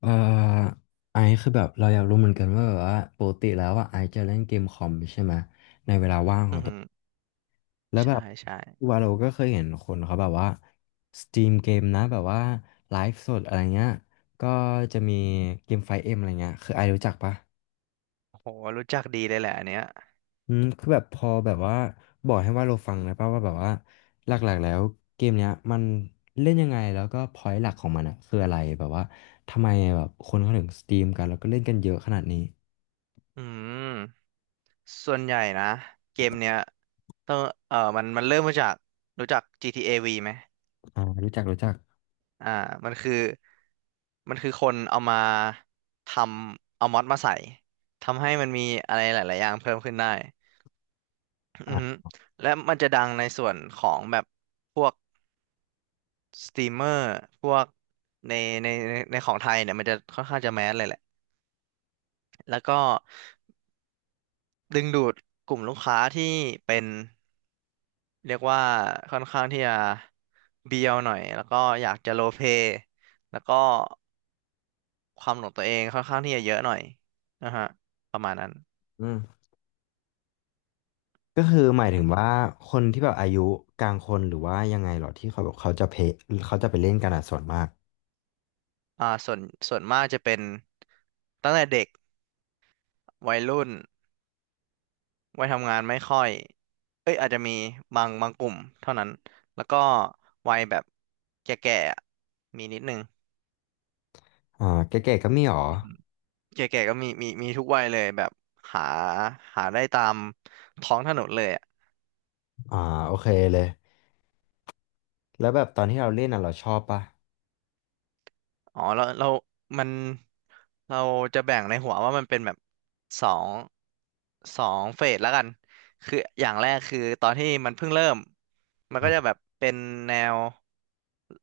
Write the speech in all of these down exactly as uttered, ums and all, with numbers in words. เอ่อไอซ์คือแบบเราอยากรู้เหมือนกันว่าแบบว่าปกติแล้วอ่ะไอซ์จะเล่นเกมคอมใช่ไหมเวลาว่างขอือองตัหืวอแล้วแบใช่บใช่วาโลก็เคยเห็นคนเขาแบบว่าสตรีมเกมนะแบบว่าไลฟ์สดอะไรเงี้ยก็จะมีเกมไฟเอ็มอะไรเงี้ยคือไอซ์รู้จักปะโหรู้จักดีเลยแหละอันเนี้ยอืมคือแบบพอแบบว่าบอกให้วาเราฟังนะป่ะว่าแบบว่าหลักๆแล้วเกมเนี้ยมันเล่นยังไงแล้วก็พอยต์หลักของมันอะคืออะไรแบบว่าทำไมแบบคนเขาถึงสตรีมกันแล้วก็เล่นกันเยอะขนาดนี้อืมส่วนใหญ่นะเกมเนี้ยต้องเออมันมันเริ่มมาจากรู้จัก จี ที เอ V ไหมอ่ารู้จักรู้จัก อ่ามันคือมันคือคนเอามาทำเอามอดมาใส่ทำให้มันมีอะไรหลายๆอย่างเพิ่มขึ้นได้อือฮึอ่ะและมันจะดังในส่วนของแบบพวกสตรีมเมอร์พวกในในในในของไทยเนี่ยมันจะค่อนข้างจะแมสเลยแหละแล้วก็ ดึงดูดกลุ่มลูกค้าที่เป็นเรียกว่าค่อนข้างที่จะเบียวหน่อยแล้วก็อยากจะโลเพแล้วก็ความหลงตัวเองค่อนข้างที่จะเยอะหน่อยนะฮะประมาณนั้นอืมก็คือหมายถึอืงอฮึว่าคนที่แบบอายุกลางคนหรือว่ายังไงเหรอที่เขาแบบเขาจะเพเขาจะไปเล่นกันอ่ะส่วนมากอ่าส่วนส่วนมากจะเป็นตั้งแต่เด็กวัยรุ่นวัยทำงานไม่ค่อยเอ้ยอาจจะมีบางบางกลุ่มเท่านั้นแล้วก็วัยแบบแก่ๆอะมีนิดนึง อ่าแก่ๆก็มีหรอ แก่ๆก็มีมีมีทุกวัยเลยแบบหาหาได้ตามท้องถนนเลยอะอ่าโอเคเลย แล้วแบบตอนที่เราเล่นอ่ะเราชอบปะอ๋อเราเรามันเราจะแบ่งในหัวว่ามันเป็นแบบสองสองเฟสแล้วกันคืออย่างแรกคือตอนที่มันเพิ่งเริ่มมันก็จะอ่าแบบเป็นแนว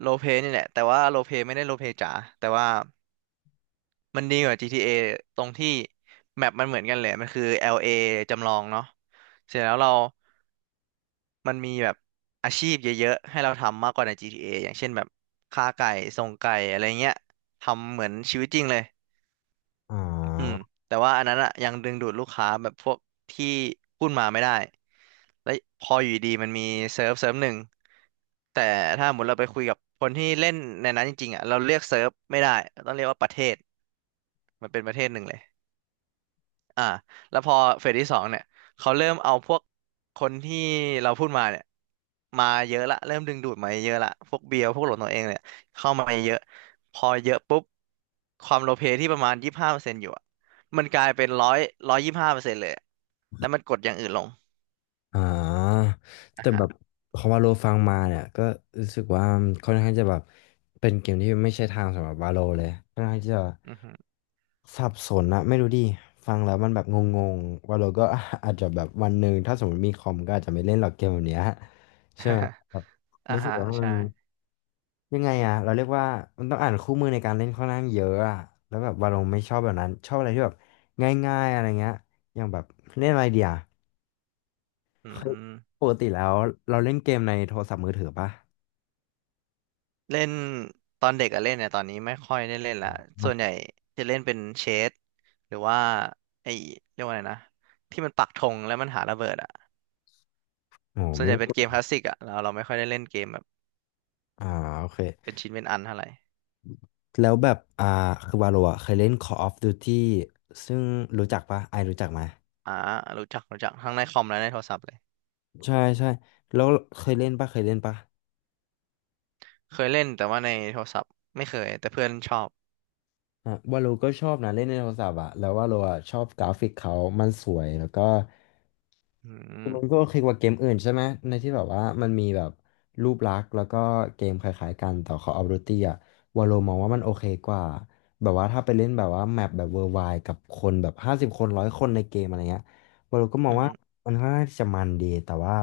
โรลเพลย์นี่แหละแต่ว่าโรลเพลย์ไม่ได้โรลเพลย์จ๋าแต่ว่ามันดีกว่า จี ที เอ ตรงที่แมปมันเหมือนกันเลยมันคือ แอล เอ จำลองเนาะเสร็จแล้วเรา มันมีแบบอาชีพเยอะๆให้เราทำมากกว่าใน จี ที เอ ออย่างเช่นแบบค้าไก่ส่งไก่อะไรเงี้ยทำเหมือนชีวิตจริงเลยอ่อืมา แต่ว่าอันนั้นอะยังดึงดูดลูกค้าแบบพวกที่พูดมาไม่ได้แล้วพออยู่ดีมันมีเซิร์ฟเซิร์ฟหนึ่งแต่ถ้าสมมติเราไปคุยกับคนที่เล่นในนั้นจริงๆอะเราเรียกเซิร์ฟไม่ได้ต้องเรียกว่าประเทศมันเป็นประเทศหนึ่งเลย อ่าแล้วพอเฟสที่สองเนี่ยเขาเริ่มเอาพวกคนที่เราพูดมาเนี่ยมาเยอะละเริ่มดึงดูดมาเยอะละพวกเบียร์พวกหลดตัวเองเนี่ยเข้ามาเยอะพอเยอะปุ๊บความโลเพที่ประมาณยี่สิบห้าเปอร์เซ็นต์อยู่อะมันกลายเป็นร้อยร้อยยี่สิบห้าเปอร์เซ็นต์เลยอะแล้วมันกดอย่างอื่นลงอ่าอ่าแต่ฮะแบบพอวาโลฟังมาเนี่ยก็รู้สึกว่าค่อนข้างจะแบบเป็นเกมที่ไม่ใช่ทางสำหรับวาโลเลยค่อนข้างจะอือฮึ สับสนนะไม่รู้ดิฟังแล้วมันแบบงงๆวาโลก็ อาจจะแบบวันหนึ่งถ้าสมมติมีคอมก็อาจจะไม่เล่นหรอกเกมแบบเนี้ยใช่ไหม แบบอ่ารู้สึกฮะว่ามัใช่นยังไงอะเราเรียกว่ามันต้องอ่านคู่มือในการเล่นค่อนข้างเยอะอะแล้วแบบวาโลไม่ชอบแบบนั้นชอบอะไรที่แบบง่ายๆอะไรเงี้ยอย่างแบบเล่นอะไรเดียว อืเคยม ปกติแล้วเราเล่นเกมในโทรศัพท์มือถือปะเล่นตอนเด็กอะเล่นเนี่ยตอนนี้ไม่ค่อยได้เล่นละส่ไม่วนใหญ่จะเล่นเป็นเชสหรือว่าไอ้เรียกว่าอะไรนะที่มันปักธงแล้วมันหาระเบิดอะโอ้ส่วนไม่ใหญ่ได้เป็กนดเกมคลาสสิกอะเราเราไม่ค่อยได้เล่นเกมแบบอ่าโอเคเป็นชิ้นเป็นอันเท่าไหร่แล้วแบบอ่าคือวาโลอ่ะเคยเล่น Call of Duty ซึ่งรู้จักปะไอรู้จักไหมอ่ารู้จักรู้จักทั้งในคอมและในโทรศัพท์เลยใช่ใช่แล้วเคยเล่นปะเคยเล่นปะเคยเล่นแต่ว่าในโทรศัพท์ไม่เคยแต่เพื่อนชอบอ่ะวาโลก็ชอบนะเล่นในโทรศัพท์อ่ะแล้ววาโลอ่ะชอบกราฟิกเขามันสวยแล้วก็ อืมมันก็โอเคกว่าเกมอื่นใช่ไหมในที่แบบว่ามันมีแบบรูปลักษณ์แล้วก็เกมคล้ายๆกันแต่เขาเอารูตีอะวาโลมองว่ามันโอเคกว่าแบบว่าถ้าไปเล่นแบบว่าแมปแบบเวอร์ไวกับคนแบบห้าสิบคนร้อยคนในเกมอะไรเงี้ยวาโลก็มองอืว่ามมันค่อนข้างที่จะมันดีแต่ว่า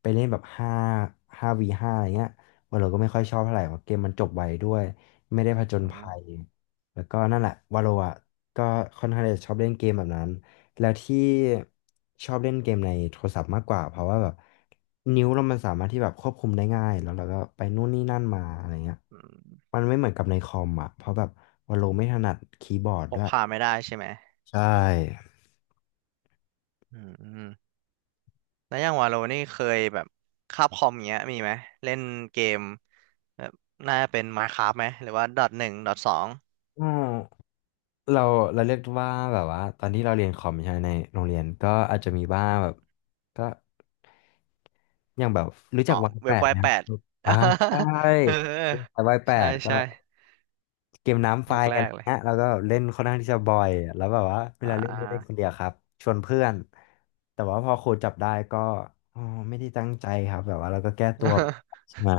ไปเล่นแบบห้าห้าวีห้าอะไรเงี้ยวาโลก็ไม่ค่อยชอบเท่าไหร่เพราะเกมมันจบไวด้วยไม่ได้ผจญอืภัยมแล้วก็นั่นแหละวาโลอะก็ค่อนข้างที่จะชอบเล่นเกมแบบนั้น แล้วที่ชอบเล่นเกมในโทรศัพท์มากกว่าเพราะว่าแบบนิ้วเรามันสามารถที่แบบควบคุมได้ง่ายแล้วเราก็ไปนู่นนี่นั่นมาอะไรเงี้ยอืมมันไม่เหมือนกับในคอมอ่ะเพราะแบบว่าเราไม่ถนัดคีย์บอร์ดพด้กวยพาไม่ได้ใช่ไหมใช่อืมแล้วอย่างวาโลนี่เคยแบบคาบคอมเงี้ยมีไหมเล่นเกม แบบน่าจะเป็น Minecraft ไหมหรือว่าดอหนึ่งดอสองอืมเราเราเรียกว่าแบบว่าตอนที่เราเรียนคอมใช่ไหมในโรงเรียนก็อาจจะมีบ้างแบบก็อย่างแบบรู้จัอ๋อกวายแปเว็บดไวไหมครัแปบด อ่าใช่ เออรู้จักวายแปใช่ดก็ ใช่เกมน้ำไฟยุคแรอะไรกเลยเงี้ยแล้วก็เล่นค่อนข้างที่จะบ่อยแล้วแบบว่าเวอ่ลาเล่นไม่ได้คนา เดียวครับชวนเพื่อนแต่ว่าพอครูจับได้ก็อ๋อไม่ได้ตั้งใจครับแบบว่าเราก็แก้ตัว ใช่ไหม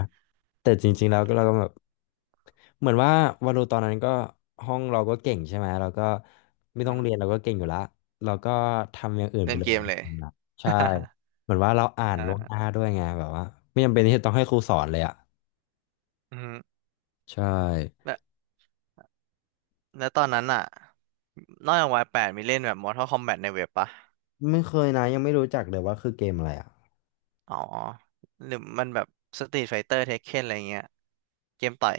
แต่จริงๆแล้วก็เราก็แบบเหมือนว่าวาโลตอนนั้นก็ห้องเราก็เก่งใช่ไหมเราก็ไม่อืต้องมเรียนเราก็เก่งอยู่ละเราก็ทำอย่างอื่นไปเล่นเลเกยมเลย นะใช่เหมือนว่าเรา อ่าอ่นล่วงหน้าาด้วยไงแบบว่าไม่จำเป็นที่จะต้องให้ครูสอนเลยอ่ะอืมใช่แล้วแล้วตอนนั้นอ่ะนอกจากวายแปดมีเล่นแบบ Mortal Kombat ในเว็บปะไม่เคยนะยังไม่รู้จักเลยว่าคือเกมอะไรอ่ะอ๋อหรือมันแบบ Street Fighter Tekken อะไรเงี้ยเกมต่อย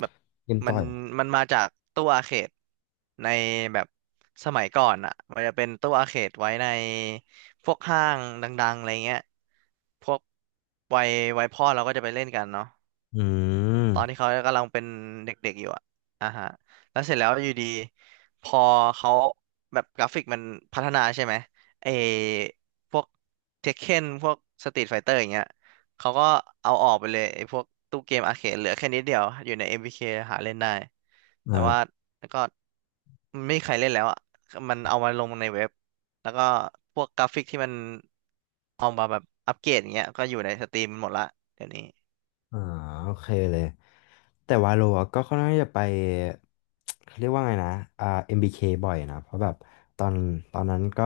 แบบเกมมัต่นอย มันมาจากตู้อาร์เขตในแบบสมัยก่อนอ่ะมันจะเป็นตู้อาร์เขตไว้ในพวกห้างดังๆอะไรเงี้ยพวกวัยวัยพ่อเราก็จะไปเล่นกันเนาะ อืตอนที่มเขากำลังเป็นเด็กๆอยู่อะอ่าฮะแล้วเสร็จแล้วอยู่ดี พอเขาแบบกราฟิกมันพัฒนาใช่ไหมไอพวกเทคเคนพวกสตรีทไฟเตอร์อย่างเงี้ยเขาก็เอาออกไปเลยไอพวกตู้เกมอาร์เคดเหลือแค่นิดเดียวอยู่ใน เอ็ม วี เค หาเล่นได้ แต่อ่า ว่าแล้วก็ไม่มีใครเล่นแล้วอะมันเอามาลงในเว็บแล้วก็พวกกราฟิกที่มันเอามาแบบอัปเกรดอย่างเงี้ยก็อยู่ในสตรีมหมดละเดี๋ยวนี้อ่าโอเคเลยแต่วาโลอะก็ค่อนข้างที่จะไป เขาเรียกว่าไงนะอ่า เอ็ม บี เค บเคบ่อยนะเพราะแบบตอนตอนนั้นก็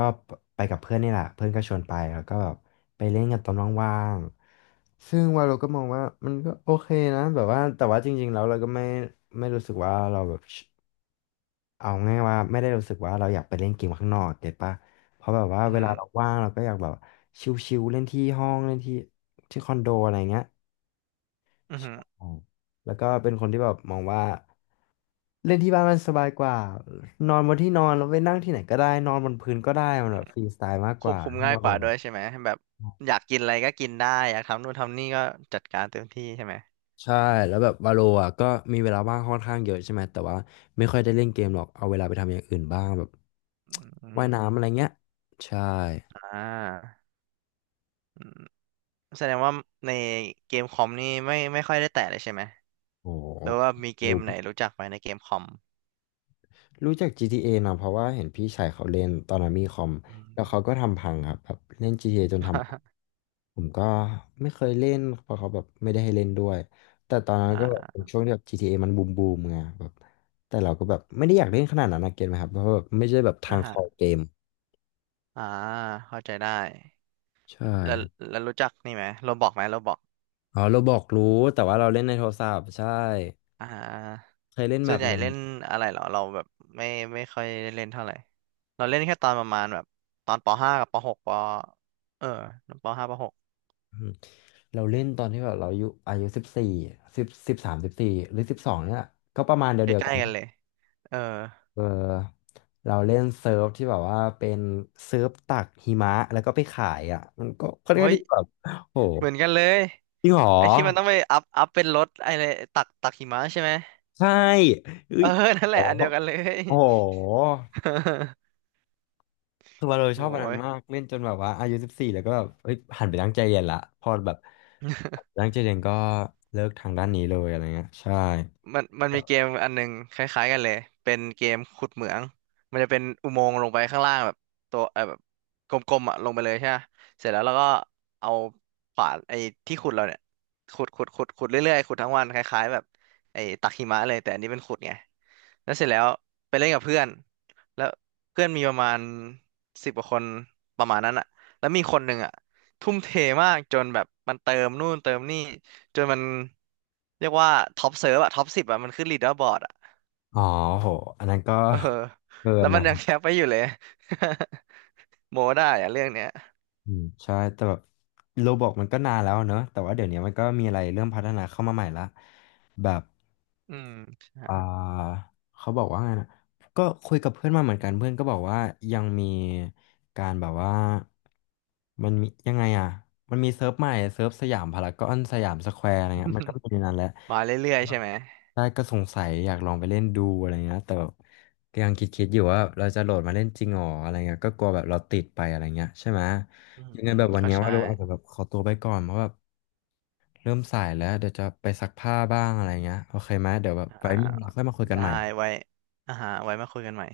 ไปกับเพื่อนนี่แหละเพื่อนก็ชวนไปแล้วก็แบบไปเล่นกันตอนว่างๆซึ่งวาโลก็มองว่ามันก็โอเคนะแบบว่าแต่ว่าจริงๆแล้วเราก็ไม่ไม่รู้สึกว่าเราแบบเอาง่ายว่าไม่ได้รู้สึกว่าเราอยากไปเล่นเกมข้างนอกเก็ตปะเพราะแบบว่าเวอืลาอเราอว่างเราก็อยากแบบชิลๆเล่นที่ห้องเล่นที่ที่คอนโดอะไรเงี้ย อือหือ อืมแล้วก็เป็นคนที่แบบมองว่าเล่นที่บ้านมันสบายกว่า นอนบนที่นอนแล้วไปนั่งที่ไหนก็ได้ นอนบนพื้นก็ได้มันแบบฟรีสไตล์มากคกวว่าบคุมให้โมง่ายกโดว่านด้วยใช่ไหมแบบอยากกินอะไรก็กินได้อยากทำนู่นทำนี่ก็จัดการเต็มที่ใช่ไหมใช่ แล้วแบบวาโลอ่ะก็มีเวลาว่างค่อนข้างเยอะใช่ไหม แต่ว่าไม่ค่อยได้เล่นเกมหรอกเอาเวลาไปทำอย่างอื่นบ้างแบบ อื ว่ายมน้ำอะไรเงี้ย ใช่อ่าอืมแสดงว่าในเกมคอมนี่ไม่ไม่ค่อยได้แตะเลยใช่ไหมโหรือหว่ามีเกมรู้ ไหนรู้จักไหมในเกมคอมรู้จัก จี ที เอ นะเพราะว่าเห็นพี่ชายเขาเล่นตอนนั้นมีคอมอืแล้วม เขาก็ทำพังครับแบบเล่น จี ที เอ จนท ำผมก็ไม่เคยเล่นเพราะเขาแบบไม่ได้ให้เล่นด้วยแต่ตอนนั้นอ่ก็แบบเป็นาช่วงที่แบบ จี ที เอ มันบูมบูมไงแบบแต่เราก็แบบไม่ได้อยากเล่นขนาดนั้นนะเก็ตไหมครับเพราะว่าแบบไม่ใช่แบบทางคออ่าเกมอ่าเข้าใจได้ใช่แล้วครับแล้วรู้จักนี่ไหมโรบอกไหมโรบอก อ๋อเราบอกรู้แต่ว่าเราเล่นในโทรศัพท์ใช่อ่าเคยเล่นแบส่วบนใหญ่หนึ่งเล่นอะไรเหรอเราแบบไม่ไม่ค่อยได้เล่นเท่าไหร่เราเล่นแค่ตอนประมาณแบบตอนปห้ากับปหกปเออปห้าปหกอืมเราเล่นตอนที่แบบเราอายุอายุสิบสี่สิบสิบสามสิบสี่หรือสิบสองเนี่ยก็ประมาณใกเดียวๆกัล้น ๆกันเลยเออเออเราเล่นเซิร์ฟที่แบบว่าเป็นเซิร์ฟตักหิมะแล้วก็ไปขายอ่ะมันก็ค่อนข้างเฮ้ยที่แบบโหเหมือนกันเลยจริงเหรอไอ้ที่มันต้องไปอัพอัพเป็นรถไอ้เลยตักตักหิมะใช่ไหมใช่เอ้เออยนั่นโหแหละอันเดียวกันเลย โอ้โห คือว่าเราชโอ้อบวันนั้นย มากเล่นจนแบบว่าอายุสิบสี่แล้วก็แบบเฮ้ยหันไปตั้งใจเรียนละพอแบบตั้งใจเรียนก็เลิกทางด้านนี้เลยอะไรเงี้ยใช่มันมันมีเกมอันหนึงคล้ายๆกันเลยเป็นเกมขุดเหมืองมันจะเป็นอุโมงค์ลงไปข้างล่างแบบตัวเออแบบกลมๆอ่ะลงไปเลยใช่ไหมเสร็จแล้วเราก็เอาขวานไอ้ที่ขุดเราเนี่ยขุดขุดขุดขุดเรื่อยๆขุดทั้งวันคล้ายๆแบบไอ้ตักหิมะเลยแต่อันนี้เป็นขุดไง แล้วเสร็จแล้วไปเล่นกับเพื่อนแล้วเพื่อนมีประมาณสิบกว่าคนประมาณนั้นอะแล้วมีคนหนึ่งอะทุ่มเทมากจนแบบมันเติมนู่นเติมนี่จนมันเรียกว่าท็อปเซิร์ฟอะท็อปสิบอะมันขึ้นลีดเดอร์บอร์ดอะอ๋อโหอันนั้นก็ เออ เกิแล้นวมันนะ ยังแคปไปอยู่เลย โมได้อะเรื่องเนี้ยอืมใช่แต่แบบโรบอกมันก็นานแล้วเนอะแต่ว่าเดี๋ยวนี้มันก็มีอะไรเริ่มพัฒนาเข้ามาใหม่ละแบบอืมใช่ อ่าเขาบอกว่าไงนะก็คุยกับเพื่อนมาเหมือนกันเพื่อนก็บอกว่ายังมีการแบบว่ามันมียังไงอ่ะมันมีเซิร์ฟใหม่เซิร์ฟสยามพารากอนสยามสแควร์อะไรเงี้ยมันก็มีในนั้นแหละ มาเรื่อยๆใช่ไหมใช่ก็สงสัยอยากลองไปเล่นดูอะไรเงี้ยแต่แบบก็ยังคิดๆอยู่ว่าเราจะโหลดมาเล่นจริงหรออะไรเงี้ยก็กลัวแบบเราติดไปอะไรเงี้ยใช่ไหมอืยังไงมแบบวันก็เนี้ยว่าใช่เราอาจจะแบบขอตัวไปก่อนเพราะแบบเริ่มสายแล้วเดี๋ยวจะไปซักผ้าบ้างอะไรเงี้ยโอเคไหมเดี๋ยวแบบไว้อ่ามีเวลาค่อยมาคุยกันได้ใหม่ไว้อ่าฮะไว้มาคุยกันใหม่